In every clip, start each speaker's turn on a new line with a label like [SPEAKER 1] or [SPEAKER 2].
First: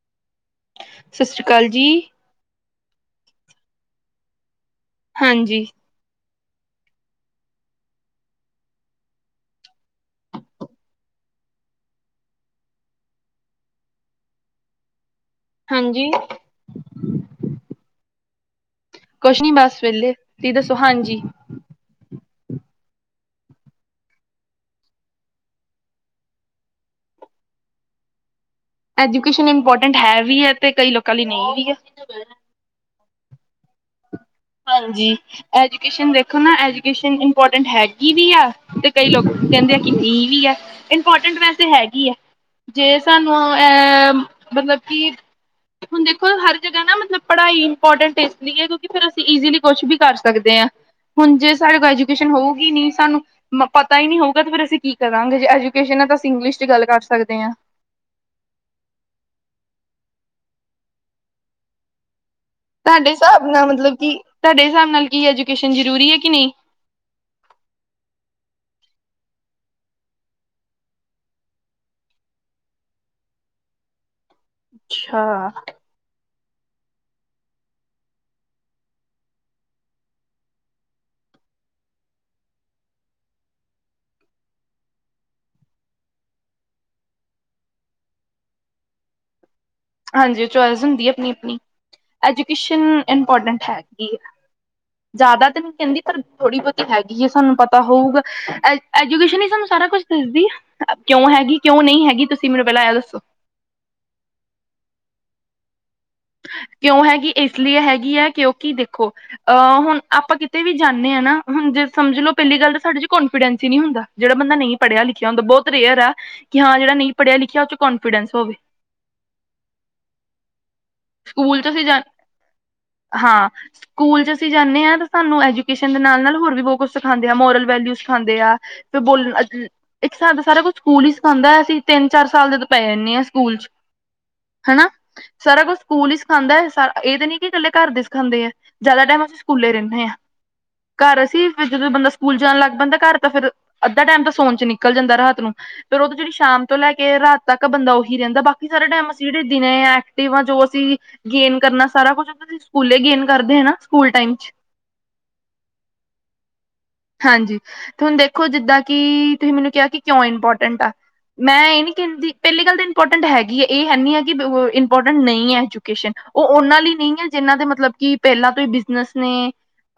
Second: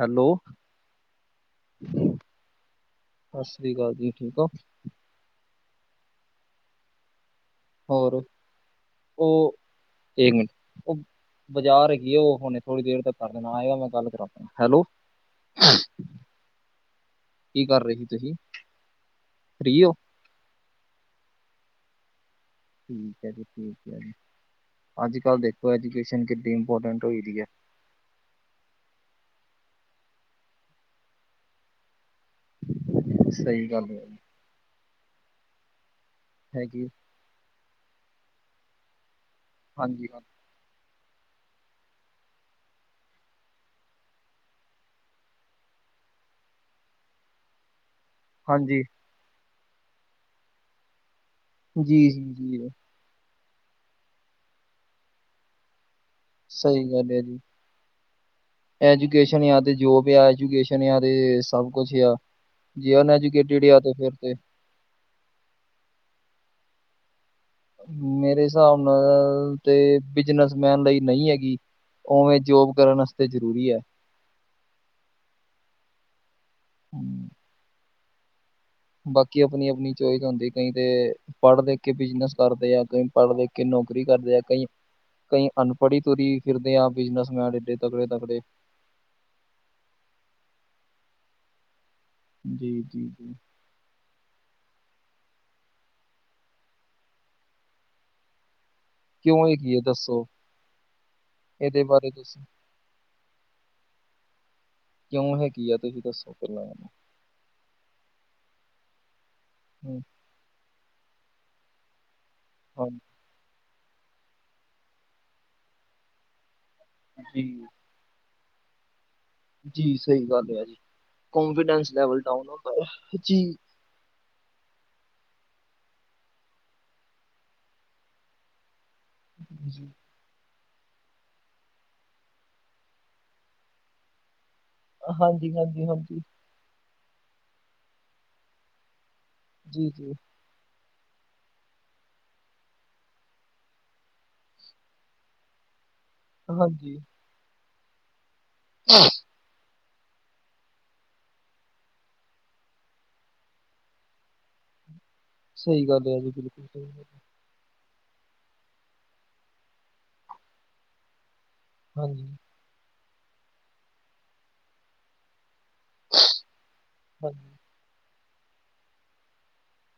[SPEAKER 1] Hello
[SPEAKER 2] ਸਤਿ ਸ੍ਰੀ ਅਕਾਲ ਜੀ।
[SPEAKER 1] ਸਤਿ ਸ੍ਰੀ ਅਕਾਲ ਜੀ ਠੀਕ ਹੋ?
[SPEAKER 2] ਹਾਂਜੀ।
[SPEAKER 1] ਹੋਰ? ਉਹ ਏਕ ਮੀਂ ਬਾਜ਼ਾਰਗੀ ਉਹ, ਹੁਣੇ ਥੋੜ੍ਹੀ ਦੇਰ ਤੱਕ ਕਰ ਦੇਣਾ ਆਗਾ ਮੈਂ ਗੱਲ ਕਰਾਉਂ ਹੈਲੋ
[SPEAKER 2] ਹਾਂਜੀ
[SPEAKER 1] ਕੀ ਕਰ ਰਹੇ ਸੀ ਤੁਸੀਂ?
[SPEAKER 2] ਕੁਛ ਨੀ
[SPEAKER 1] ਫ੍ਰੀ
[SPEAKER 2] ਬਸ
[SPEAKER 1] ਹੋ
[SPEAKER 2] ਵੇਲੇ ਤੁਸੀ ਦਸੋ ਹਾਂਜੀ
[SPEAKER 1] [unintelligible] ਅੱਜ-ਕੱਲ੍ਹ ਦੇਖੋ ਐਜੂਕੇਸ਼ਨ ਕਿੱਡੀ ਇੰਪੋਰਟੈਂਟ ਹੋਈ ਹੈ।
[SPEAKER 2] ਐਜੂਕੇਸ਼ਨ ਇੰਪੋਰਟੈਂਟ ਹੈ ਵੀ ਹੈ ਤੇ ਕਈ ਲੋਕਾਂ ਲਈ ਨਹੀਂ ਵੀ ਹੈ
[SPEAKER 1] ਸਹੀ ਗੱਲ ਹੈ
[SPEAKER 2] ਹਾਂਜੀ ਐਜੂਕੇਸ਼ਨ ਦੇਖੋ ਨਾ
[SPEAKER 1] ਹੈਗੀ
[SPEAKER 2] ਐਜੂਕੇਸ਼ਨ ਇੰਪੋਰਟੈਂਟ ਹੈਗੀ ਵੀ ਆ ਤੇ ਕਈ ਲੋਕ ਕਹਿੰਦੇ ਆ ਕਹਿੰਦੇ ਕਿ
[SPEAKER 1] ਹਾਂਜੀ
[SPEAKER 2] ਇਹੀ ਹੈ। ਵੀ ਹੈ ਇੰਪੋਰਟੈਂਟ ਵੈਸੇ ਹੈਗੀ ਹੈ ਜੇ ਸਾਨੂੰ ਅਹ ਮਤਲਬ ਕਿ ਹੁਣ ਦੇਖੋ ਹਰ ਜਗ੍ਹਾ ਨਾ ਮਤਲਬ ਪੜ੍ਹਾਈ ਇਮਪੋਰਟੈਂਟ ਇਸ ਲਈ ਵੀ ਹੈ
[SPEAKER 1] ਹਾਂਜੀ
[SPEAKER 2] ਵੀ ਅਸੀਂ ਕੁਛ ਵੀ ਕਰ ਸਕਦੇ ਹਾਂ ਹੁਣ ਜੇ ਸਾਡੇ ਕੋਲ
[SPEAKER 1] ਜੀ
[SPEAKER 2] ਐਜੂਕੇਸ਼ਨ
[SPEAKER 1] ਜੀ ਜੀ
[SPEAKER 2] ਹੋਊਗੀ ਨੀ ਸਾਨੂੰ ਪਤਾ ਹੀ ਨਹੀਂੀ ਹੋਊਗਾ ਤੇ ਫਿਰ ਅਸੀਂ ਕੀ ਕਰਾਂਗੇ ਜੇ ਐਜੂਕੇਸ਼ਨ ਹੈ ਤਾਂ ਅਸੀਂ ਇੰਗਲਿਸ਼ ਚ
[SPEAKER 1] ਸਹੀ
[SPEAKER 2] ਕਰ
[SPEAKER 1] ਗੱਲ ਹੈ,
[SPEAKER 2] ਸਕਦੇ ਹਾਂ।
[SPEAKER 1] ਐਜੂਕੇਸ਼ਨ ਜਾਂ ਤੇ ਜੋਬ ਆ ਐਜੂਕੇਸ਼ਨ ਯ ਤੇ ਸਭ ਕੁਛ ਯਾ
[SPEAKER 2] ਤੁਹਾਡੇ ਹਿਸਾਬ ਨਾਲ ਮਤਲਬ ਕੀ, ਤੁਹਾਡੇ ਹਿਸਾਬ ਨਾਲ ਕੀ ਐਜੂਕੇਸ਼ਨ ਜ਼ਰੂਰੀ ਹੈ ਕਿ ਨਹੀਂ?
[SPEAKER 1] ਮੇਰੇ ਹਿਸਾਬ ਨਾਲ ਤੇ ਬਿਜਨਸਮੈਨ ਲਈ ਨਹੀਂ ਹੈਗੀ। ਉਵੇਂ ਜੋਬ ਕਰਨ ਵਾਸਤੇ ਜ਼ਰੂਰੀ ਹੈ।
[SPEAKER 2] ਅੱਛਾ
[SPEAKER 1] [inaudible] ਬਾਕੀ ਆਪਣੀ-ਆਪਣੀ ਚੋਇਸ ਹੁੰਦੀ ਕਈ ਤੇ, ਪੜ੍ਹ ਲਿਖ ਕੇ ਬਿਜਨਸ ਕਰਦੇ ਆ ਕਈ ਪੜ੍ਹ ਲਿਖ ਕੇ ਨੌਕਰੀ ਕਰਦੇ ਆ ਕਈ ਕਈ ਅਨਪੜ੍ਹ ਹੀ ਤੁਰੀ ਫਿਰਦੇ ਹਾਂ ਬਿਜਨਸਮੈਨ ਏਡੇ ਤਕੜੇ ਤਕੜੇ
[SPEAKER 2] ਹਾਂਜੀ ਚੋਇਸ ਹੁੰਦੀ ਆਪਣੀ-ਆਪਣੀ, ਐਜੂਕੇਸ਼ਨ
[SPEAKER 1] ਜੀ-ਜੀ-ਜੀ
[SPEAKER 2] ਇੰਪੋਰਟੈਂਟ ਹੈਗੀ ਆ ਜ਼ਿਆਦਾ ਤਾਂ ਨਹੀਂ ਕਹਿੰਦੀ, ਪਰ ਥੋੜ੍ਹੀ ਬਹੁਤੀ ਹੈਗੀ ਹੈ, ਸਾਨੂੰ ਪਤਾ ਹੋਊਗਾ
[SPEAKER 1] ਕਿਉਂ
[SPEAKER 2] ਐਜੂਕੇਸ਼ਨ ਹੀ ਸਾਨੂੰ
[SPEAKER 1] ਹੈਗੀ ਹੈ
[SPEAKER 2] ਸਾਰਾ ਕੁਛ
[SPEAKER 1] ਦੱਸੋ
[SPEAKER 2] ਦੱਸਦੀ, ਕਿਉਂ ਹੈਗੀ? ਕਿਉਂ
[SPEAKER 1] ਇਹਦੇ
[SPEAKER 2] ਨਹੀਂ
[SPEAKER 1] ਬਾਰੇ
[SPEAKER 2] ਹੈਗੀ? ਤੁਸੀਂ ਮੈਨੂੰ ਪਹਿਲਾਂ ਆ ਦੱਸੋ
[SPEAKER 1] ਕਿਉਂ ਹੈਗੀ ਹ?
[SPEAKER 2] ਕਿਉਂ ਹੈਗੀ? ਇਸ ਲਈ ਹੈਗੀ ਹੈ ਕਿਉਂਕਿ ਦੇਖੋ ਅਹ ਹੁਣ
[SPEAKER 1] ਹਮ,
[SPEAKER 2] ਆਪਾਂ ਕਿਤੇ ਵੀ ਜਾਂਦੇ ਹਾਂ ਨਾ ਹੁਣ ਜੇ ਸਮਝ ਲੋੋ ਪਹਿਲੀ ਗੱਲ ਤਾਂ
[SPEAKER 1] ਹਾਂ
[SPEAKER 2] ਸਾਡੇ ਚ ਕੋਂਫੀਡੈਂਸ ਨਹੀਂ ਹੁੰਦਾ ਜਿਹੜਾ ਬੰਦਾ ਨਹੀਂ ਪੜ੍ਹਿਆ ਲਿਖਿਆੁੰਦਾ ਬਹੁਤੇਅਰ ਹੈ ਕਿ ਹ ਜਿਹੜ ਨਹੀਂ ਪੜਿਆ
[SPEAKER 1] ਜੀ।
[SPEAKER 2] ਲਿਖਿਆ ਉਹ ਚ ਕੋਂਫੀਡੈਂਸ ਹੋਵੇ
[SPEAKER 1] ਜੀ ਸਹੀ ਗੱਲ ਹੈ। ਜੀ
[SPEAKER 2] ਸਕੂਲ ਚ ਅਸੀਂ
[SPEAKER 1] ਕੌਨਫੀਡੈਂਸ ਲੈਵਲ ਡਾਊਨ ਹੁੰਦਾ ਹੈ। ਜੀ।
[SPEAKER 2] ਹਾਂ, ਸਕੂਲ ਚ ਅਸੀਂ ਜਾਂਦੇ ਹਾਂ ਸਾਨੂੰ ਐਜੂਕੇਸ਼ਨ ਦੇ ਨਾਲ-ਨਾਲ ਹੋਰ ਵੀ ਬਹੁਤ ਕੁਛ ਸਿਖਾਂਦੇ ਆ ਮੋਰਲ ਵੈਲਿਊ ਸਿਾਉਂਦੇ ਆ ਬੋਲਣਾ ਜੀ ਇੱਕ ਥਾਂ ਤੇ ਸਾਰਾ ਕੁਝ ਸਕੂਲ ਹੀ ਸਿਖਾਉਂਦਾ ਅਸੀਂ ਤਿੰਨ ਚਾਰ ਸਾਲ ਦੇ ਤਾਂ ਪੈ ਜਾਂਦੇ ਹਾਂ ਸਕੂਲ ਚ ਹਨਨਾ ਸਾਰਾ ਕੁਛ ਸਕੂਲ ਹੀ
[SPEAKER 1] ਹਾਂਜੀ-ਹਾਂਜੀ-ਹਾਂਜੀ
[SPEAKER 2] ਸਿਖਾਂਦਾ, ਹੈਾ ਇਹ ਤੇ ਨੀ ਕਿ ਇਕੱਲੇ ਘਰ ਦੀ ਸਿਖਾਉਦੇ ਹੈ ਜ਼ਿਆਦਾ ਟਾਈਮ ਂ ਸਕੂਲੇ ਰਹਿੰਦੇ ਆ
[SPEAKER 1] ਜੀ-ਜੀ।
[SPEAKER 2] ਘਰ ਅ ਸੀ ਫ ਜਦੋਂ ਬੰਦਾ ਸਕੂਲ ਜਾਣ ਲੱਗ ਪੈਂਦਾ ਘਰ ਤਾਂ ਫਿਰ ਅੱਧਾ ਟਾਈਮ ਤਾਂ ਸੋਨ ਚ ਨਿਕਲ ਜਾਂਦਾ ਰਾਤ ਨੂੰ ਫਿਰ ਉਹ ਤੋਂ ਜਿਹੜੀ ਸ਼ਾਮ ਤੋਂ ਲੈ
[SPEAKER 1] ਹਾਂਜੀ,
[SPEAKER 2] ਕੇ ਰਾਤ ਤੱਕ ਬੰਦਾ ਉਹੀ ਰਹਿੰਦਾ ਬਾਕੀ ਸਾਰੇ ਟਾਈਮ ਅਸੀਂ ਜਿਹੜੇ ਦਿਨ ਆ ਤੇ ਵਾਂ ਜੋ ਅਸੀਂ ਗੇਨ ਕਰਨਾ ਸਾਰਾ ਕੁਛ ਸਕੂਲੇ ਗੇਨ ਕਰਦੇ ਹ ਨਾ ਸਕੂਲ ਟਾਈਮ ਚ
[SPEAKER 1] ਸਹੀ ਗੱਲ ਹੈ ਜੀ ਬਿਲਕੁਲ ਸਹੀ ਗੱਲ
[SPEAKER 2] ਹਾਂਜੀ ਤੇ ਹੁਣ ਦੇਖੋ ਜਿੱਦਾਂ ਕਿ ਤੁਸੀਂ ਮੈਨੂੰ ਕਿਹਾ ਕਿ ਕਿਉਂ ਇੰਪੋਰਟੈਂਟ ਆ ਮੈਂ ਇਹ ਨੀ
[SPEAKER 1] ਹਾਂਜੀ,
[SPEAKER 2] ਕਹਿੰਦੀ ਪਹਿਲੀ ਗੱਲ ਤਾਂ ਇੰਪੋਰਟੈਂਟ ਹੈਗੀ ਹੈ ਇਹ ਹੈਨੀ ਹੈ ਕਿ ਇੰਪੋਰਟੈਂਟ ਨਹੀਂ ਹੈ ਚੁ ਉਹ ਉਹਨਾਂ ਲਈ ਨਹੀਂ ਹੈ ਜਿਹਨਾਂ
[SPEAKER 1] ਹਾਂਜੀ,
[SPEAKER 2] ਦੇ ਮਤਲਬ ਕਿ ਪਹਿਲਾਂ ਤੋਂ ਹੀ ਬਿਜਨਸ ਨੇ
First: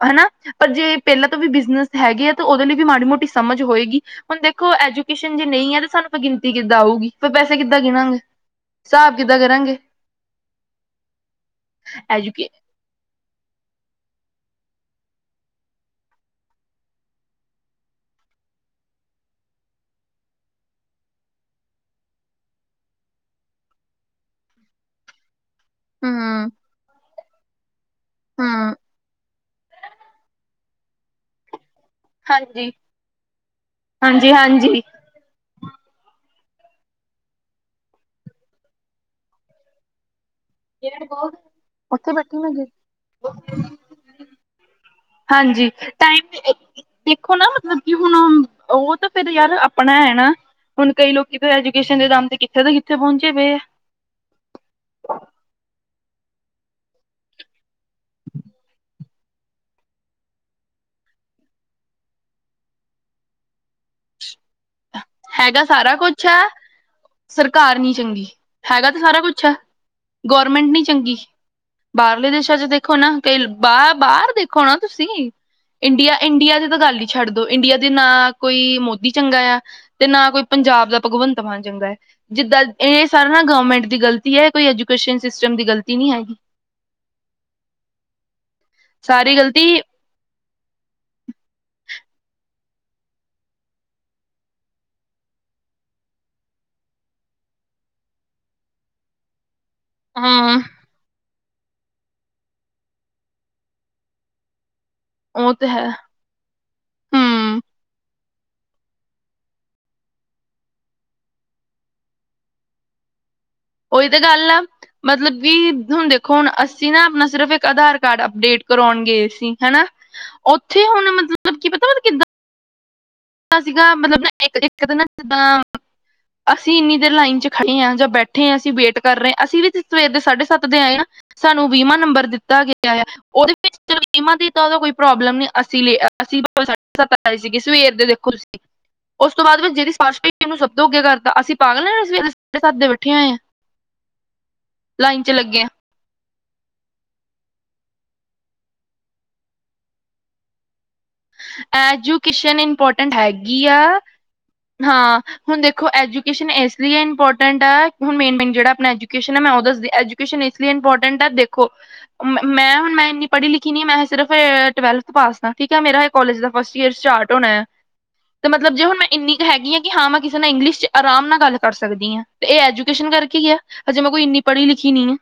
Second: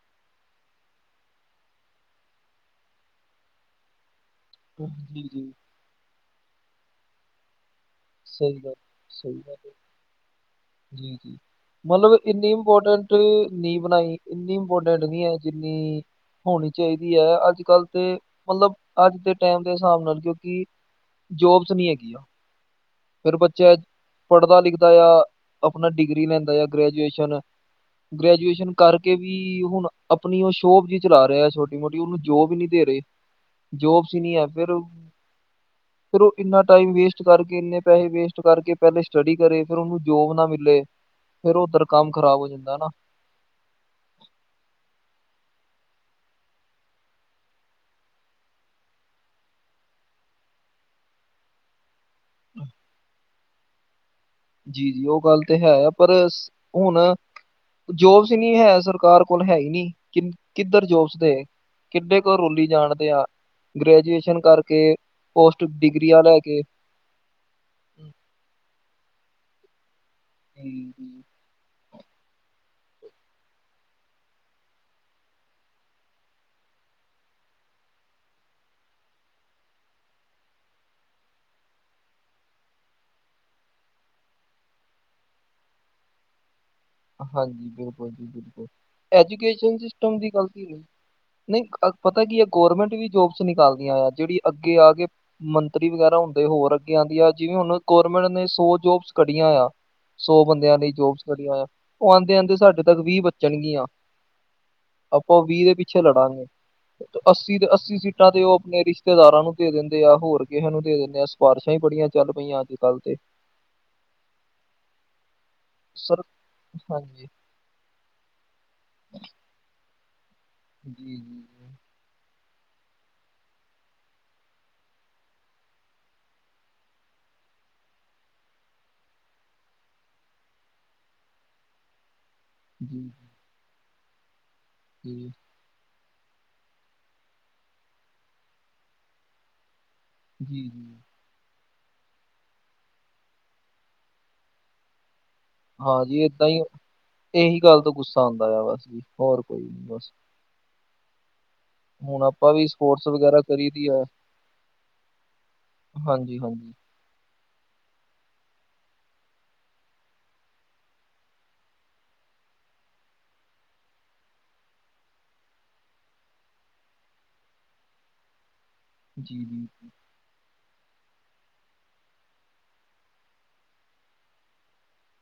[SPEAKER 2] ਹਨਾ ਪਰ ਜੇ ਪਹਿਲਾਂ ਤੋਂ ਵੀ ਬਿਜਨਸ ਹੈਗੇ ਆ ਤਾਂ ਉਹਦੇ ਲਈ ਵੀ ਮਾੜੀ ਮੋਟੀ ਸਮਝ ਹੋਏਗੀ ਹੁਣ ਦੇਖੋ
[SPEAKER 1] ਜੀ,
[SPEAKER 2] ਐਜੂਕੇਸ਼ਨ ਜੇ
[SPEAKER 1] ਜੀ
[SPEAKER 2] ਨਹੀਂ ਹੈ ਤੇ ਸਾਨੂੰ ਗਣਤੀੱਦਾਂ ਆਊਗੀ ਫੇੈਸੇ ਕਿੱਦਾਂ ਗਿਣਾਂਗੇ
[SPEAKER 1] ਸਹੀ ਗੱਲ,
[SPEAKER 2] ਹਿਸਾਬ
[SPEAKER 1] ਸਹੀ
[SPEAKER 2] ਕਿੱਦਾਂ
[SPEAKER 1] ਗੱਲ ਹੈ,
[SPEAKER 2] ਕਰਾਂਗੇ
[SPEAKER 1] ਜੀ ਜੀ ਮਤਲਬ
[SPEAKER 2] ਐਜੂਕੇ
[SPEAKER 1] ਇੰਨੀ ਇੰਪੋਰਟੈਂਟ ਨੀ ਬਣਾਈ ਇੰਨੀ ੋ ਡੈਂਟ ਨਹੀਂ ਹੈ ਜਿੰਨੀ ਹੋਣੀ ਚਾਹੀਦੀ ਹੈ ਅੱਜ ਕੱਲ੍ਹ ਤੇ ਮਤਲਬ ਅੱਜ ਦੇ ਟਾਈਮ ਦੇ ਹਿਸਾਬ ਨਾਲ ਕਿਉਂਕਿ ਜੋਬਸ ਨਹੀਂ ਹੈਗੀਆਂ ਫਿਰ ਬੱਚਾ ਪੜ੍ਹਦਾ ਲਿਖਦਾ ਆ ਆਪਣਾ ਡਿਗਰੀ
[SPEAKER 2] ਹਮ
[SPEAKER 1] ਲੈਂਦਾ ਜਾਂ ਗ੍ਰੈਜੂਏਸ਼ਨ ਗ੍ਰੈਜੂਏਸ਼ਨ
[SPEAKER 2] ਹਮ
[SPEAKER 1] ਕਰਕੇ ਵੀ ਹੁਣ ਆਪਣੀ ਉਹ ਸ਼ੋਪ ਜੀ ਚਲਾ ਰਿਹਾ ਛੋਟੀ ਮੋਟੀ-ਮੋਟੀ ਉਹਨੂੰ ਜੋਬ ਹੀ ਨਹੀਂ
[SPEAKER 2] ਹਾਂਜੀ
[SPEAKER 1] ਦੇ ਰਹੇ ਜੋਬਸ
[SPEAKER 2] ਹਾਂਜੀ
[SPEAKER 1] ਨਹੀਂ ਹੈ ਫੇਰ
[SPEAKER 2] ਹਾਂਜੀ
[SPEAKER 1] ਫਿਰ ਉਹ, ਇੰਨਾ ਟਾਈਮ ਵੇਸਟ ਕਰਕੇ ਇੰਨੇ ਪੈਸੇ ਵੇਸਟ ਕਰਕੇ ਪਹਿਲੇ ਸਟੱਡੀ ਕਰੇ ਫਿਰ ਉਹਨੂੰ ਜੋਬ ਨਾਲ, ਮਿਲੇ ਫਿਰ ਉੱਧਰ ਕੰਮ
[SPEAKER 2] ਉੱਥੇ ਬੈਠੀ
[SPEAKER 1] ਖ਼ਰਾਬ ਹੋ
[SPEAKER 2] ਮੈਂ
[SPEAKER 1] ਜਾਂਦਾ ਨਾ,
[SPEAKER 2] ਹਾਂਜੀ ਟਾਈਮ, ਦੇਖੋ ਨਾ ਮਤਲਬ ਕਿ ਹੁਣ ਉਹ ਤਾਂ ਫਿਰ ਯਾਰ ਆਪਣਾ ਹੈ ਨਾ ਹੁਣ ਕਈ ਲੋਕੀ ਐਜੂਕੇਸ਼ਨ ਦੇ ਦਮ ਤੇ ਕਿੱਥੇ ਤੋਂ ਕਿੱਥੇ ਪਹੁੰਚੇ ਪਏ ਆ।
[SPEAKER 1] ਜੀ ਜੀ ਉਹ ਗੱਲ ਤੇ ਹੈ ਆ ਪਰ ਹੁਣ ਜੋਬਸ ਨਹੀਂ ਹੈ ਸਰਕਾਰ ਕੋਲ ਹੈ ਹੀ ਨਹੀਂ ਕਿ ਕਿੱਧਰ ਜੋ ਉਸਦੇ ਕਿੱਡੇ ਕੋਲ ਰੋਲੀ ਜਾਣਦੇ ਆ। ਗ੍ਰੈਜੂਏਸ਼ਨ ਕਰਕੇ। ਪੋਸਟ
[SPEAKER 2] ਹੈਗਾ ਸਾਰਾ
[SPEAKER 1] ਡਿਗਰੀਆਂ
[SPEAKER 2] ਕੁਛ
[SPEAKER 1] ਲੈ
[SPEAKER 2] ਹੈ
[SPEAKER 1] ਕੇ
[SPEAKER 2] ਸਰਕਾਰ ਨੀ ਚੰਗੀ ਹੈਗਾ ਤਾਂ ਸਾਰਾ ਕੁਛ ਅੱਛਾ ਗੌਰਮੈਂਟ
[SPEAKER 1] ਜੀ
[SPEAKER 2] ਨੀ ਚੰਗੀ
[SPEAKER 1] ਜੀ
[SPEAKER 2] ਬਾਹਰਲੇ ਦੇਸਾਂ ਚ ਦੇਖ ਦੇਖੋ ਨਾ ਕਈ ਬਾਹ ਬਾਹਰ ਦੇਖੋ ਨਾ ਤੁਸੀਂ, ਇੰਡੀਆ-ਇੰਡੀਆ ਦੀ ਤਾਂ ਗੱਲ ਹੀ ਛੱਡ ਦੋ ਇੰਡੀਆ ਦੇ ਨਾ ਕੋਈ ਮੋਦੀ ਚੰਗਾ ਆ। ਤੇ ਨਾ ਕੋਈ ਪੰਜਾਬ ਦਾ ਭਗਵੰਤ ਮਾਨ ਚੰਗਾ ਹੈ ਜਿੱਦਾਂ ਇਹ ਸਾਰਾ ਨਾ ਗਵਰਮੈਂਟ ਦੀ ਗ਼ਲਤੀ ਹੈ ਕੋਈ, ਐਜੂਕੇਸ਼ਨ ਸਿਸਟਮ ਦੀ ਗਲਤੀ ਨਹੀਂ ਹੈਗੀ।
[SPEAKER 1] ਹਾਂਜੀ ਬਿਲਕੁਲ ਜੀ ਬਿਲਕੁਲ
[SPEAKER 2] ਸਾਰੀ ਗ਼ਲਤੀ
[SPEAKER 1] ਐਜੂਕੇਸ਼ਨ ਸਿਸਟਮ ਦੀ ਗਲਤੀ ਨਹੀਂ ਨਹੀਂ ਅ ਪਤਾ ਕੀ ਇਹ ਗੌਰਰਮੈਂਟ ਵੀ ਜੋਬਸ ਨਿਕਾਲਦੀਆਂ ਆ ਜਿਹੜੀ ਅੱਗੇ ਆ ਕੇ ਮੰਤਰੀ ਵਗੈਰਾ ਹੁੰਦੇ ਹੋਰ ਅੱਗੇ ਜਾਂ ਆ ਜਿਵੇਂ ਹੁਣ ਗੌਰਰਮੈਂਟ ਨੇ ਸੌ ਜੋਬਸ ਕੱਢੀਆਂ ਆ ਸੌ
[SPEAKER 2] ਹਾਂ,
[SPEAKER 1] ਬੰਦਿਆਂ ਲਈ ਜੋਬਸ ਕਢੀਆਂ ਆ ਉਹ ਆਉਂਦੇ ਆਉਂਦੇ ਸਾਡੇ ਤੱਕ ਵੀਹ ਬਚਣਗੀਆਂ ਆਪਾਂ
[SPEAKER 2] ਉਹ
[SPEAKER 1] ਵੀਹ
[SPEAKER 2] ਤੇ
[SPEAKER 1] ਦੇ
[SPEAKER 2] ਹੈ,
[SPEAKER 1] ਪਿੱਛੇ ਲੜਾਂਗੇ ਅੱਸੀ
[SPEAKER 2] ਹੂੰ,
[SPEAKER 1] ਦੇ ਅੱਸੀ ਸੀਟ ਟਾਂ ਤੇ ਉਹ ਆਪਣੇ ਰਿਸ਼ਤੇਦਾਰਾਂ ਨੂੰ ਦੇ ਦਿੰਦੇ ਆ ਹੋਰ ਕਿਸੇ ਨੂੰ ਦੇ ਦਿੰਦੇ ਆ ਸਿਫਾਰਸ਼ਾਂ ਹੀ ਬੜੀਆਂ ਚੱਲ ਪਈਆਂ ਅੱਜ-ਕੱਲ੍ਹ ਤੇ
[SPEAKER 2] ਉਹੀ ਤਾਂ ਗੱਲ ਆ ਮਤਲਬ ਕਿ ਹੁਣ
[SPEAKER 1] ਸਰ
[SPEAKER 2] ਦੇਖੋ ਹੁਣ ਅ, ਸੀ ਨਾ
[SPEAKER 1] ਹਾਂਜੀ
[SPEAKER 2] ਆਪਣਾ ਸਿਰਫ਼ ਇੱਕ ਆਧਾਰ ਕਾਰਡ ਅਪਡੇਟ ਕਰਵਾਣ ਗਏ ਸੀ ਹਨਾ। ਉੱਥੇ ਹੁਣ
[SPEAKER 1] ਜੀ ਜੀ
[SPEAKER 2] ਮਤਲਬ ਕੀ ਪਤਾ ਮਤਲਬ ਕਿੱਦਾਂ ਸੀਗਾ ਮਤਲਬ ਨਾ ਇੱਕ-ਇੱਕ ਤਾਂ ਨਾ ਜਿੱਦਾਂ, ਅਸੀਂ ਇੰਨੀ ਦੇਰ ਲਾਈਨ ਚ ਖੜੇ ਹਾਂ ਜਾਂ ਬੈਠੇ ਹਾਂ ਅਸੀਂ ਵੇਟ ਕਰ ਰਹੇ ਹਾਂ ਅਸੀਂ ਵੀ ਸਵੇਰ ਦੇ ਸਾਢੇ ਸੱਤ ਦੇ ਆਏ ਹਾਂ। ਸਾਨੂੰ ਵੀਮਾ ਨੰਬਰ ਦਿੱਤਾ। ਤਾ ਗਿਆ ਆ
[SPEAKER 1] ਜੀ
[SPEAKER 2] ਉਹਦੇ ਵਿੱਚਮਾ ਦੀ ਤਾਂ ਉਹਦਾ ਕੋਈ
[SPEAKER 1] ਜੀ
[SPEAKER 2] ਪ੍ਰੋਬਲਮ ਨ ਅਸੀਂ ਅਸੀਂ ਬਾਬਾ ਸਾਢੇ ਸੱਤ ਆਏ ਸੀਗੇ ਸਵੇਰ ਦੇ ਦੇਖੋ ਤੁਸੀਂ ਉਸ ਤੋਂ ਬਾਅਦ ਵੀ ਜਿਹੜੀ ਨੂੰ
[SPEAKER 1] ਜੀ
[SPEAKER 2] ਸ਼ਬ ਤੋ
[SPEAKER 1] ਜੀ
[SPEAKER 2] ਅੱਗੇ ਕਰਤਾ ਅਸੀ ਪਾਗਲ ਸਵੇਰੇ ਸਾਢੇ ਸੱਤ ਦੇ ਬੈਠੇ ਹੋਏ ਆ ਲਾਈ
[SPEAKER 1] ਹਾਂਜੀ ਇਹ, ਦ ਇਹੀ ਗੱਲ ਤੋਂ ਗੁੱਸਾ ਆਉਂਦਾ ਆ ਬਸ ਜੀ ਹੋਰ ਕੋਈ ਨੀ ਬਸ, ਹੁਣ ਆਪਾਂ
[SPEAKER 2] ਐਜੂਕੇਸ਼ਨ
[SPEAKER 1] ਵੀ ਸਪੋਰਟਸ
[SPEAKER 2] ਇੰਪੋਰਟੈਂਟ
[SPEAKER 1] ਵਗੈਰਾ
[SPEAKER 2] ਹੈਗੀ
[SPEAKER 1] ਕਰੀ ਦੀ
[SPEAKER 2] ਆ। ਹਾਂ, ਹੁਣ ਦੇਖੋ
[SPEAKER 1] ਹਾਂਜੀ
[SPEAKER 2] ਐਜੂਕੇਸ਼ਨ
[SPEAKER 1] ਹਾਂਜੀ
[SPEAKER 2] ਇਸ ਲਈ ਇੰਪੋਰਟ ਹੁਣ ਮੇਨ-ਮੇਨ ਜਿਹੜਾ ਆਪਣਾ ਐਜੂਕੇਸ਼ਨ ਹੈ ਮੈਂ ਉਹ ਦੱਸਦੀ, ਐਜੂਕੇਸ਼ਨ ਇਸ ਲਈ ਇੰਪੋਰਟ ਹੈ ਦੇਖੋ। ਮੈਂ ਹੁਣ ਮੈਂ ਇੰਨੀ ਪੜ੍ਹੀ ਲਿਖੀ ਨੀ ਆ ਮੈਂ ਸਿਰਫ ਟਵੇਲਥ ਪਾਸ ਆ ਠੀਕ। ਮੇਰਾ ਇਹ ਕਾਲਜ ਦਾ ਫਸਟ ਈਅਰ ਸਟਾਰਟ ਹੋਣਾ ਹੈ, ਤੇ ਮ ਮਤਲਬੇ ਹੁਣ ਇੰਨੀ
[SPEAKER 1] ਜੀ ਜੀ
[SPEAKER 2] ਹੈਗੀ ਐ ਕਿ ਹਾ ਮੈ ਕਿਸੇ ਨਾਲ ਇੰਗਲਸ਼ ਆਰਾਮ ਨਾਲ ਗੱਲ ਕਰ ਸਕਦੀ ਆ ਤੇ ਇਹ ਐਜੂਕੇਸ਼ਨ ਕਰਕੇ ਹੀ ਆ ਹਜੇ ਮੈਂ ਕੋਈ ਇੰਨੀ ਪੜ੍ਹੀ ਲਿਖੀ ਨੀ ਆ।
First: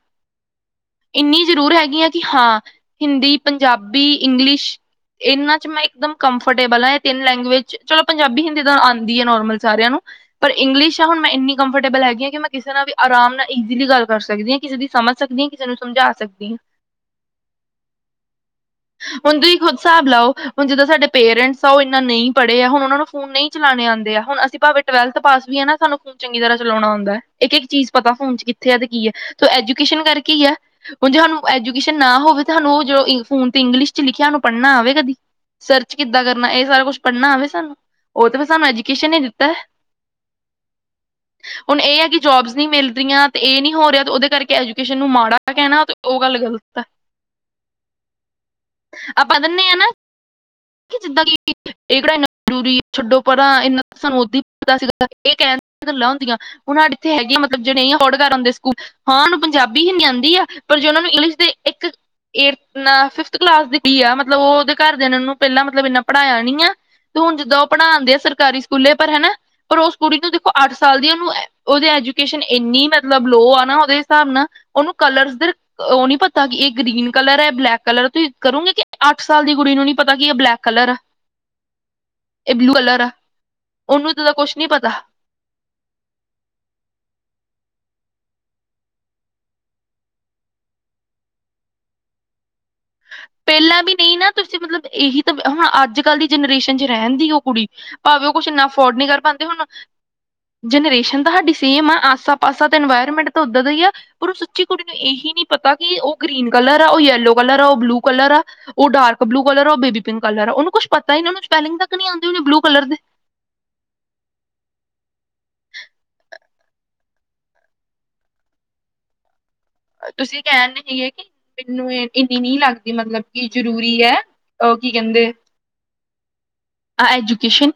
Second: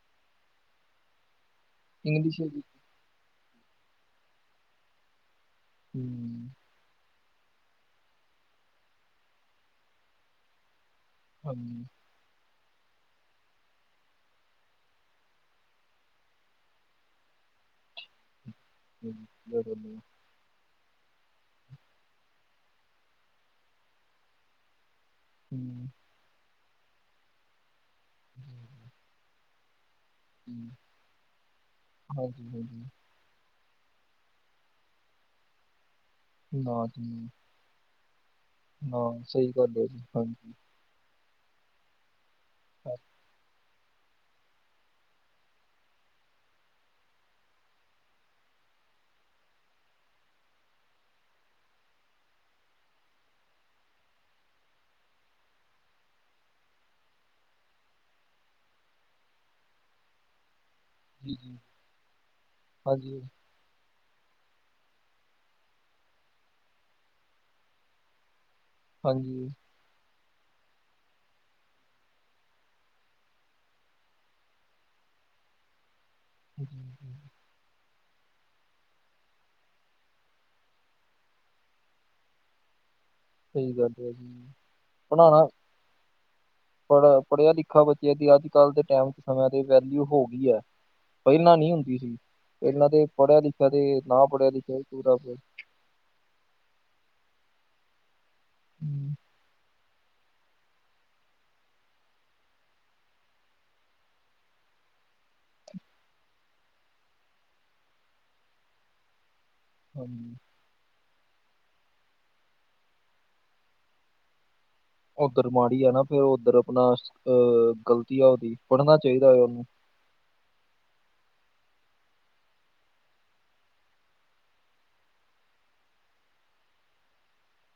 [SPEAKER 2] ਇੰਨੀ, ਜ਼ਰੂਰ ਹੈਗੀ ਆਂ ਕਿ
[SPEAKER 1] ਇੰਗਲਿਸ਼ ਹੈ
[SPEAKER 2] ਹਾਂ
[SPEAKER 1] ਜੀ
[SPEAKER 2] ਹਿੰਦੀ, ਪੰਜਾਬੀ, ਇੰਗਲਿਸ਼ ਇਹਨਾਂ ਇੱਕਦਮ
[SPEAKER 1] ਹੂੰ
[SPEAKER 2] ਕੰਫਰਟੇਬਲ ਆ, ਤਿੰਨ ਲੈਂਗੁਏਜ, ਚਲੋ ਪੰਜਾਬੀ ਹਿੰਦੀ ਤਾਂ ਆਦੀ ਹੈ ਨੋਰਮਲ ਸਾਰਿਆਂ ਨੂੰ ਪਰ ਇੰਗਲਿਸ਼ ਹੁਣ ਇੰਨੀ
[SPEAKER 1] ਹਾਂਜੀ
[SPEAKER 2] ਕੰਫਰਟੇਲ ਹੈਗੀ ਕਿ ਮੈਂ ਕਿਸੇ ਨਾਲ ਵੀ ਆਰਾਮ ਨਾਲ ਈਜ਼ੀਲੀ ਗੱਲ ਕਰ ਸਕਦੀ ਆ, ਕਿਸੇ ਦੀ ਸਮਝ ਸਕਦੀ ਆ ਕਿਸੇ ਨੂੰ ਸਮਝਾ ਸਕਦੀ ਆ। ਹੁਣ ਤੁਸੀਂ ਖੁਦ
[SPEAKER 1] ਹ
[SPEAKER 2] ਹਿਸਾਬ ਲਓ ਹੁਣ ਜਿੱਦਾਂ ਸਾਡੇ ਪੇਰੈਂਟਸ ਆ, ਉਹ ਇੰਨਾ ਨਹੀਂ ਪੜ੍ਹੇ ਆ ਹੁਣ ਉਹਨਾਂ ਨੂੰ ਫੋਨ ਨਹੀਂ ਚਲਾਣੇ ਆਦੇ ਆ ਹੁਣ ਅਸੀਂ ਭਾਵੇਂ ਟਵਥ ਪਾਸ ਵੀ ਹੈ, ਨਾ
[SPEAKER 1] ਹੂੰ
[SPEAKER 2] ਸਾਨੂੰ ਫੋਨ ਚੰਗੀ ਤਰ੍ਹਾਂ ਚਲਾਉਣਾ ਆਉਂਦਾ। ਇੱਕ ਇੱਕ ਚੀਜ਼ ਪਤਾ ਫੋਨ ਚ ਕਿੱਥੇ ਤੇ ਕੀ ਹੈ। ਐਜ਼ੂਕੇਸ਼ਨਲ ਕਰਕੇ ਹੀ ਆ
[SPEAKER 1] ਹੂੰ
[SPEAKER 2] ਹੁਣ ਜੇ ਸਾਨੂੰ ਐਜੂਕੇਸ਼ਨ ਨਾ
[SPEAKER 1] ਹਾਂਜੀ
[SPEAKER 2] ਹੋਵੇਾਨੂੰ
[SPEAKER 1] ਹਾਂਜੀ
[SPEAKER 2] ਉਹ ਫੋਨ ਤੇ ਇੰਗਿਸ਼ ਚ ਲਿਖਿਆ ਪੜ੍ਹਨਾ ਆਵੇ ਕਦੀ, ਸਰਚ ਕਿੱਦਾਂ ਕਰਨਾ, ਇਹ ਸਾਰਾ ਕੁੱਛ ਪੜ੍ਹਨਾ ਆਵੇ ਸਾਨੂੰ। ਉਹ ਤਾਂ ਫਿਰ ਸਾਨੂੰ
[SPEAKER 1] ਹਾਂ
[SPEAKER 2] ਐਜੂਕੇਸ਼ਨ ਨੇ ਦਿੱਤਾ
[SPEAKER 1] ਸਹੀ ਗੱਲ ਹੈ, ਜੀ ਹਾਂਜੀ।
[SPEAKER 2] ਹੁਣ ਇਹ ਹੈ ਕਿ ਜੋਬਸ ਨਹੀਂ
[SPEAKER 1] ਹਾਂ
[SPEAKER 2] ਮਿਲਦੀਆਂ ਤੇ ਇਹ ਨੀ ਹੋ ਰਿਹਾ, ਤੇ ਉਹਦੇ ਕਰਕੇ ਐਜੂਕੇਸ਼ਨ ਨੂੰ ਮਾੜਾ ਕਹਿਣਾ ਤੇ ਉਹ ਗੱਲ ਗ਼ਲਤ ਹੈ।
[SPEAKER 1] [unintelligible]
[SPEAKER 2] ਆਪਾਂ ਦੇਣੇ ਆ ਨਾ ਜਿੱਦਾਂ ਕਿ ਇਹ ਕਿਹੜਾ ਇਨਾ ਜ਼ਰੂਰੀ ਹੈ। ਛੱਡੋ ਪਰਾ ਇੰਨਾ ਸਾਨੂੰ ਓਦਾਂ ਹੀ ਪਤਾ ਸੀ। ਗੱਲਾਂ ਹੁੰਦੀਆਂ ਹੁਣ ਸਾਡ ਇੱਥੇ ਹੈਗੀਆਂ ਮਤਲਬ ਜਿੜੇ ਨਹੀਂ ਅਫੋਰਡ ਕਰਦੇ ਸਕੂਲ ਹਾਂ, ਉਹਨੂੰ ਪੰਜਾਬੀ ਹਿੰਦੀ ਆਉਂਦੀ ਆ ਪਰ ਜੇ ਉਹਨਾਂ ਨੂੰ
[SPEAKER 1] ਜੀ
[SPEAKER 2] ਇੰਗਲਿਸ਼ ਦੇ
[SPEAKER 1] ਜੀ
[SPEAKER 2] ਇੱਕ ਏ ਨਾ
[SPEAKER 1] ਹਾਂਜੀ
[SPEAKER 2] ਫਿਫਥ ਕਲਾਸ ਦੀ ਕੁੜੀ ਆ ਮਤਲਬ ਉਹਦੇ ਘਰਦਿਆਂ ਨੇ ਓਨੂੰ ਪਹਿਲਾਂ ਮਤਲਬ ਇੰਨਾ ਪੜ੍ਹਾਇਆ ਨੀ, ਆ ਤੇ ਹੁਣ ਜਿੱਦਾਂ ਉਹ ਪੜ੍ਹਾਨ ਦੇ ਆ ਸਰਕਾਰੀ ਸਕੂਲੇ ਪਰ ਹਨਾ।
[SPEAKER 1] ਹਾਂਜੀ
[SPEAKER 2] ਪਰ ਉਸ ਕੁੜੀ ਨੂੰ ਅੱਠ ਸਾਲ ਦੀ। ਉਹਨੂੰ ਉਹਦੇ ਐਜੂਕੇਸ਼ਨ ਇੰਨੀ ਮਤਲਬ ਲੋਅ ਆ ਨਾ ਉਹਦੇ ਹਿਸਾਬ ਨਾਲ ਉਹਨੂੰ ਕਲਰ ਉਹ ਨੀ ਪਤਾ ਕਿ ਇਹ
[SPEAKER 1] ਜੀ
[SPEAKER 2] ਗ੍ਰੀਨ ਕਲਰ ਹੈ, ਬਲੈਕ ਕਲਰ ਤੋਂ ਕਰੂੰਗੇ ਕਿ ਅੱਠ ਸਾਲ ਦੀ ਕੁੜੀ ਨੂੰ ਨੀ ਪਤਾ ਕਿ ਇਹ ਬਲੈਕ ਕਲਰ ਆ, ਇਹ ਬਲੂ ਕਲਰ ਆ।
[SPEAKER 1] ਸਹੀ ਗੱਲ
[SPEAKER 2] ਉਹਨੂੰ ਤਾਂ ਕੁਛ ਨੀ ਪਤਾ
[SPEAKER 1] ਪੜ੍ਹਾਣਾ ਪੜ ਪੜ੍ਹਿਆ ਲਿਖਿਆ ਬਾ ਦੀ ਅੱਜ-ਕੱਲ੍ਹ ਦੇ ਟਾਈਮ ਚ ਸਮਿਆਂ ਤੇ ਵੈਲਊ ਹੋ ਗਈ ਹੈ, ਪਹਿਲਾਂ ਨਹੀਂ ਹੁੰਦੀ ਸੀ। ਪਹਿਲਾਂ ਤੇ ਪੜ੍ਹਿਆ ਲਿਖਿਆ
[SPEAKER 2] ਪਹਿਲਾਂ ਵੀ
[SPEAKER 1] ਤੇ
[SPEAKER 2] ਨਹੀਂ, ਨਾ
[SPEAKER 1] ਪੜ੍ਹਿਆ
[SPEAKER 2] ਤੁਸੀਂ
[SPEAKER 1] ਲਿਖਿਆ ਵੀ
[SPEAKER 2] ਮਤਲਬ
[SPEAKER 1] ਪੂਰਾ
[SPEAKER 2] ਇਹੀ ਤਾਂ
[SPEAKER 1] ਹੂੰ,
[SPEAKER 2] ਹੁਣ ਅੱਜ-ਕੱਲ੍ਹ ਦੀ ਜਨਰੇਸ਼ਨ ਚ ਰਹਿਣ ਦੀ ਉਹ ਕੁੜੀ। ਭਾਵੇਂ ਉਹ ਕੁਛ ਇੰਨਾ ਅਫੋਰਡ ਨਹੀਂ ਕਰ ਪਾਦੇ ਹੋਣ
[SPEAKER 1] ਹ
[SPEAKER 2] ਜਨਰੇਸ਼ਨ ਤਾਂ ਸਾਡੀ ਸੇਮ ਆ। ਆਸਾ ਪਾਸਾ ਤਾਂ ਇਨਵਾਇਰਮੈਂਟ ਤਾਂ ਉੱਦਾਂ ਦਾ ਹੀ ਆ। ਪਰ ਉਹ ਸੱਚੀ ਕੁੜੀ ਨੂੰ ਇਹੀ ਨੀ ਪਤਾ ਪਤਾ ਕਿ, ਉਹ ਗ੍ਰਰੀਨ ਕਲਰ ਆ ਉਹ ਯੈਲੋ ਕਲਰ ਆ ਉਹ ਬਲੂ ਕਲਰ ਆ! ਉਹ ਡਾਰਕ ਬਲੂ ਕਲਰ ਆ ਉਹ ਬੇਬੀ ਪਿੰਕ
[SPEAKER 1] ਹਾਂਜੀ
[SPEAKER 2] ਕਲਰ ਆ ਉਹਨ ਕੁਛ ਪਤਾ ਇਹਨਾਂ ਨੂੰ ਸਪੈਲਿੰਗ ਤੱਕ ਨਹੀਂ ਆਉਂਦੇ ਹੋਣੇ ਬਲੂ ਕਲਰ ਦੇ।
[SPEAKER 1] ਓਧਰ ਮਾੜੀ ਆ ਨਾ, ਫੇਰ ਓਧਰ ਆਪਣਾ ਅਹ ਗ਼ਲਤੀ ਆ ਉਹਦੀ ਪੜ੍ਹਨਾ ਚਾਹੀਦਾ ਉਹਨੂੰ।
[SPEAKER 2] ਤੁਸੀਂ ਕਹਿਣ ਸੀਗੇ, ਕਿ ਮੈਨੂੰ ਇੰਨੀ ਨਹੀਂ ਲੱਗਦੀ ਮਤਲਬ ਕਿ ਜਰੂਰੀ ਹੈ। ਉਹ ਕੀ ਕਹਿੰਦੇ ਐਜੂਕੇਸ਼ਨ,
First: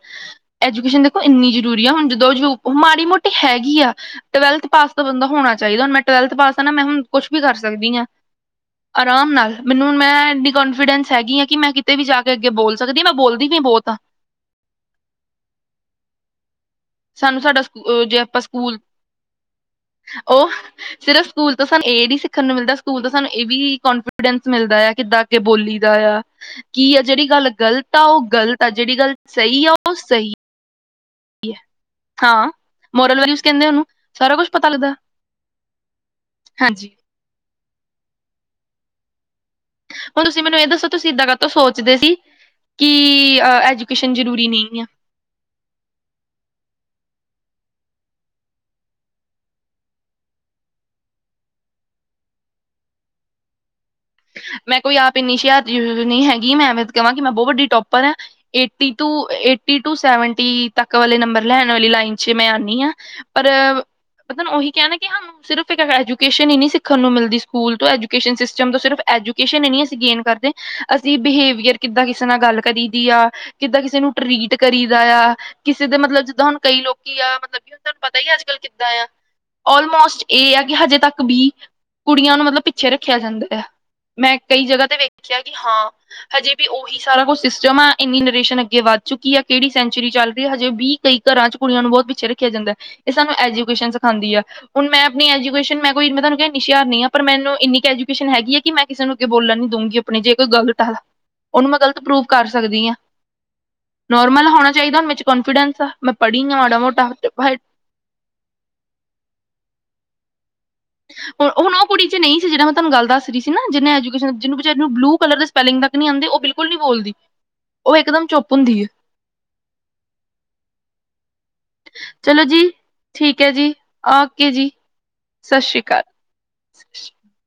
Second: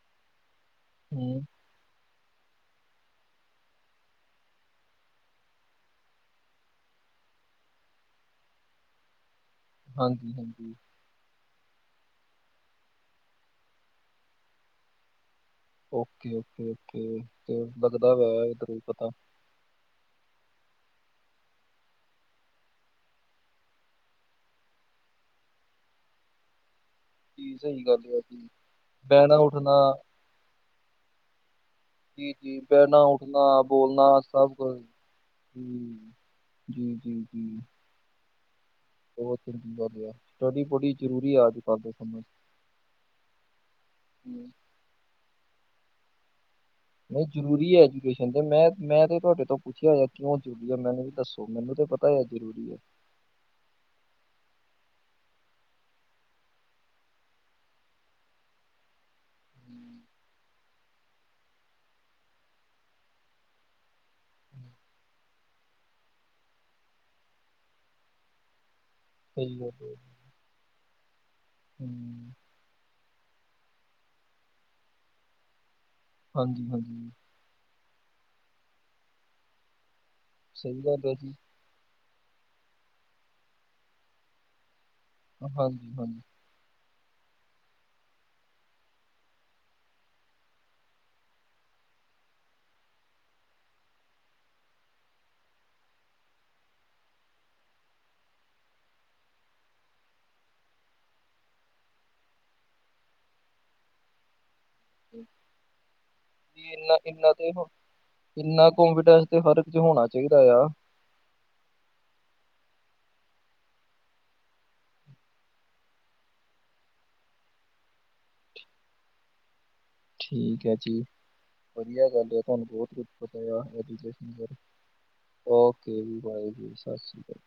[SPEAKER 2] ਐਜੂਕੇਸ਼ਨ ਦੇਖੋ
[SPEAKER 1] ਹੂੰ
[SPEAKER 2] ਇੰਨੀ ਜ਼ਰੂਰੀ ਆ। ਹੁਣ ਜਦੋਂ ਜਦੋਂ ਮਾੜੀ ਮੋਟੀ ਹੈਗੀ ਆ। ਟਵੈਲਥ ਪਾਸ ਦਾ ਬੰਦਾ ਹੋਣਾ ਚਾਹੀਦਾ। ਹੁਣ ਮੈਂ ਟਵੈਲਥ ਪਾਸ ਆ ਨਾ ਮੈਂ ਹੁਣ ਕੁਛ ਵੀ ਕਰ ਸਕਦੀ ਆ ਆਰਾਮ ਨਾਲ। ਮੈਨੂੰ ਮੈਂ
[SPEAKER 1] ਹਾਂਜੀ
[SPEAKER 2] ਇੰਨੀ
[SPEAKER 1] ਹਾਂਜੀ
[SPEAKER 2] ਕੋਂਨਫੀਡੈਂਸ ਹੈਗੀ ਆ, ਕਿ ਮੈਂ ਕਿਤੇ ਵੀ ਜਾ ਕੇ ਅੱਗੇ ਬੋਲ ਸਕਦੀ। ਮੈਂ ਬੋਲਦੀ ਵੀ ਬਹੁਤ। ਤਾਂ
[SPEAKER 1] ਓਕੇ ਓਕੇ। ਓਕੇ
[SPEAKER 2] ਸਾਨੂੰ
[SPEAKER 1] ਤੇ
[SPEAKER 2] ਸਾਡਾ ਸਕੂ
[SPEAKER 1] ਲੱਗਦਾ
[SPEAKER 2] ਜੇ
[SPEAKER 1] ਵੈ
[SPEAKER 2] ਆਪਾਂ
[SPEAKER 1] ਇਧਰ
[SPEAKER 2] ਸਕੂਲ
[SPEAKER 1] ਵੀ ਪਤਾ
[SPEAKER 2] ਉਹ ਸਿਰਫ ਸਕੂਲ ਤੋਂ ਸਾਨੂੰ ਇਹ ਨੀ ਸਿੱਖਣ ਨੂੰ ਮਿਲਦਾ ਸਕੂਲ ਤੋਂ ਸਾਨੂੰ ਇਹ ਵੀ ਕੋਂਨਫੀਡੈਂਸ ਮਿਲਦਾ ਹੈ ਕਿੱਦਾਂ ਅੱਗੇ ਬੋਲੀ ਦਾ ਕੀ ਆ ਜਿਹੜੀ ਗੱਲ
[SPEAKER 1] ਜੀ ਸਹੀ
[SPEAKER 2] ਗ਼ਲਤ ਆ
[SPEAKER 1] ਗੱਲ
[SPEAKER 2] ਉਹ
[SPEAKER 1] ਜੀ
[SPEAKER 2] ਗ਼ਲਤ ਆ ਜਿਹੜੀ ਗੱਲ
[SPEAKER 1] ਬਹਿਣਾ
[SPEAKER 2] ਸਹੀ
[SPEAKER 1] ਉੱਠਣਾ
[SPEAKER 2] ਆ ਉਹ ਸਹੀ ਹੈ
[SPEAKER 1] ਜੀ
[SPEAKER 2] ਹਾਂ
[SPEAKER 1] ਜੀ ਬਹਿਣਾ
[SPEAKER 2] ਮੋਰਲ ਵੈਲਿਊਜ
[SPEAKER 1] ਉੱਠਣਾ
[SPEAKER 2] ਕਹਿੰਦੇ ਉਹਨੂੰ
[SPEAKER 1] ਬੋਲਣਾ
[SPEAKER 2] ਸਾਰਾ ਕੁੱਛ
[SPEAKER 1] ਸਭ
[SPEAKER 2] ਪਤਾ
[SPEAKER 1] ਕੁਛ
[SPEAKER 2] ਲੱਗਦਾ
[SPEAKER 1] ਹੂੰ
[SPEAKER 2] ਹਾਂਜੀ
[SPEAKER 1] ਜੀ ਜੀ ਜੀ ਬਹੁਤ ਚੰਗੀ ਗੱਲ ਆ
[SPEAKER 2] ਹੁਣ ਤੁਸੀਂ ਮੈਨੂੰ
[SPEAKER 1] ਸਟੱਡੀ
[SPEAKER 2] ਇਹ ਦੱਸੋ
[SPEAKER 1] ਬਡੀ
[SPEAKER 2] ਤੁਸੀਂ ਏਦਾਂ
[SPEAKER 1] ਜ਼ਰੂਰੀ ਆ
[SPEAKER 2] ਕਾਤੋਂ
[SPEAKER 1] ਅੱਜ ਕੱਲ੍ਹ ਦੇ
[SPEAKER 2] ਸੋਚਦੇ ਸੀ
[SPEAKER 1] ਸਮੇਂ
[SPEAKER 2] ਕਿ ਐਜੂਕੇਸ਼ਨ ਜ਼ਰੂਰੀ
[SPEAKER 1] ਹੂੰ।
[SPEAKER 2] ਨਹੀਂ ਆ
[SPEAKER 1] ਨਹੀਂ ਜ਼ਰੂਰੀ ਹੈ ਐਜੂਕੇਸ਼ਨ ਤੇ ਮੈਂ ਮੈਂ ਤੇ ਤੁਹਾਡੇ ਤੋਂ ਪੁੱਛਿਆ ਹੋਇਆ ਕਿਉਂ ਜ਼ਰੂਰੀ ਹੈ ਮੈਨੂੰ ਵੀ ਦੱਸੋ? ਪਤਾ ਆ ਜ਼ਰੂਰੀ ਹੈ।
[SPEAKER 2] ਮੈਂ ਕੋਈ ਆਪ ਇੰਨੀ ਸਿਆਰ ਨਹੀਂ ਹੈਗੀ ਮੈਂ ਕਹਾਂਗੀ ਮੈਂ ਬਹੁਤ ਵੱਡੀ ਟੋਪਰ ਆ eighty to- eighty to seventy ਤਕ ਵਾਲੇ ਨੰਬਰ ਲੈਣ ਵਾਲੀ ਲਈਨ ਚ ਮੈਂ ਆਂਦੀ ਆ ਪਰ ਪਤਾ ਉਹੀ ਕਹਿਣਾ ਕਿ ਸਾਨੂੰ ਸਿਰਫ ਇੱਕ ਐਜੂਕੇਸ਼ਨ ਹੀ ਨੀ ਸਿੱਖਣ ਨੂੰ ਮਿਲਦੀ ਸਕੂਲ ਤੋਂ ਐਜੂਕੇਸ਼ਨ ਸਿਸਟਮ ਤੋਂ ਸਿਰਫ
[SPEAKER 1] ਸਹੀ
[SPEAKER 2] ਐਜੂਕੇਸ਼ਨ ਹੈ ਨਹੀਂ
[SPEAKER 1] ਗੱਲ
[SPEAKER 2] ਅਸੀਂ ਗੇਨ ਕਰਦੇ ਅਸੀਂ ਬਿਹੇਵੀਅਰ ਕਿੱਦਾਂ ਕਿਸੇ
[SPEAKER 1] ਹੂੰ
[SPEAKER 2] ਨਾਲ ਗੱਲ ਕਰੀ ਦੀ ਆ ਕਿੱਦਾਂ ਕਿਸੇ ਨੂੰ ਟਰੀਟ ਕਰੀ ਦਾ ਆ ਕਿਸੇ ਦੇ ਮਤਲਬ ਜਿੱਦਾਂ ਹੁਣ
[SPEAKER 1] ਹਾਂਜੀ
[SPEAKER 2] ਕਈ
[SPEAKER 1] ਹਾਂਜੀ
[SPEAKER 2] ਲੋਕੀ ਆ ਮਤਲਬ ਕਿ ਤੁਹਾਨੂੰ ਪਤਾ ਹੀ ਅੱਜ ਕੱਲ ਕਿੱਦਾਂ ਆ ਆਲਮੋਸਟ ਏ ਆ ਕਿ
[SPEAKER 1] ਸਹੀ
[SPEAKER 2] ਹਜੇ
[SPEAKER 1] ਗੱਲ ਹੈ
[SPEAKER 2] ਤੱਕ
[SPEAKER 1] ਜੀ,
[SPEAKER 2] ਬੀ- ਕੁੜੀਆਂ ਨੂੰ ਮਤਲਬ ਪਿੱਛੇ ਰੱਖਿਆ ਜਾਂਦਾ ਹੈ ਮੈਂ ਕਈ ਜਗ੍ਹਾ ਤੇ ਵੇਖਿਆ ਕਿ ਹਾਂ
[SPEAKER 1] ਹਾਂਜੀ ਹਾਂਜੀ।
[SPEAKER 2] ਹਜੇ ਵੀ ਉਹ- ਸਾਰਾ ਕੁਛ ਸਿਸਟਮ ਆ ਇੰਨੀ ਜਨਰੇਸ਼ਨ ਅੱਗੇ ਵੱਧ ਚੁੱਕੀ ਆ ਕਿਹੜੀ ਸੈਂਚੁਰੀ ਚੱਲ ਰਹੀ ਹੈ ਹਜੇ ਵੀ ਕਈ ਘਰਾਂ ਚ ਕੁੜੀਆਂ ਨੂੰ- ਬਹੁਤ ਪਿੱਛੇ ਰੱਖਿਆ ਜਾਂਦਾ ਹੈ ਇਹ ਸਾਨੂੰ ਐਜੂਕੇਸ਼ਨ ਸਿਖਾਉਂਦੀ ਆ ਹੁਣ ਮੈਂ ਆਪਣੀ ਐਜੂਕੇਸ਼ਨ ਮੈਂ ਕੋਈ ਮੈਂ ਤੁਹਾਨੂੰ ਕ ਨਿਸ਼- ਪਰ ਮੈਨੂੰ ਇੰਨੀ ਕੁ ਐਜੂਕੇਸ਼ਨ ਹੈਗੀ ਹੈ ਕਿ ਮੈਂ- ਕਿਸੇ ਨੂੰ ਅੱਗੇ ਬੋਲਣ ਨੀ ਦਊਗੀ ਆਪਣੀ ਜੇ ਕੋਈ ਗਲਤ ਆ ਉਹਨੂੰ ਮੈਂ ਗ਼ਲਤ ਪ੍ਰੂਫ਼ ਕਰ ਸਕਦੀ ਹਾਂ- ਨੋਰਮਲ ਹੋਣਾ ਚਾਹੀਦਾਣ ਮੇ ਕੋਂਨਫੀਡੈਂਸ ਆ ਮੈਂ ਪੜ੍ਹੀ ਹਾਂ
[SPEAKER 1] ਵੀ
[SPEAKER 2] ਮਾੜਾ
[SPEAKER 1] ਇੰਨਾ
[SPEAKER 2] ਮੋਟਾ
[SPEAKER 1] ਇੰਨਾ ਤੇ ਹੋ- ਇੰਨਾ ਕਪੀਟੈਂਸ ਤੇ ਹਰ ਕੁ ਚ ਹੋਣਾ ਚਾਹੀਦਾ ਆ-
[SPEAKER 2] ਹੁਣ ਉਹ ਕੁੜੀ ਚ ਨਹੀਂ ਜਿਹੜ ਮੈਂ ਗੱਲ ਦ ਰਹੀ ਸੀ ਨਾ ਜਿੰਨੇ ਐਜੂਕੇਸ਼ਨ ਜਿਹਨ ਬ ਨੂੰ ਬਲੂ ਕਲਰ ਸਪਲਿੰਗ ਤੱਕ ਆਉਂਦੇ- ਉਹ ਬਿਲਕੁਲ ਨਹੀਂ ਬੋਲਦੀ ਉਹ ਇਕ ਦਮ ਚੁੱਪ ਹੁੰਦੀ ਹੈ-
[SPEAKER 1] ਠੀਕ ਹੈ ਜੀ- ਵਧੀਆ ਗੱਲ ਹੈ
[SPEAKER 2] ਚਲੋ
[SPEAKER 1] ਤੁਹਾਨੂੰ
[SPEAKER 2] ਜੀ
[SPEAKER 1] ਬਹੁਤ ਕੁਛ ਪਤਾ
[SPEAKER 2] ਠੀਕ ਹੈ ਜੀ
[SPEAKER 1] ਐਜੂਕੇਸ਼ਨ
[SPEAKER 2] ਓਕੇ
[SPEAKER 1] ਬਾਰੇ
[SPEAKER 2] ਜੀ
[SPEAKER 1] -
[SPEAKER 2] ਸਤਿ ਸ਼੍ਰੀ
[SPEAKER 1] ਓਕੇ
[SPEAKER 2] ਅਕਾਲ
[SPEAKER 1] ਜੀ ਵਾਹਿ ਜੁਰ ਸਤਿ ਸ਼੍ਰੀ ਅਕਾਲ-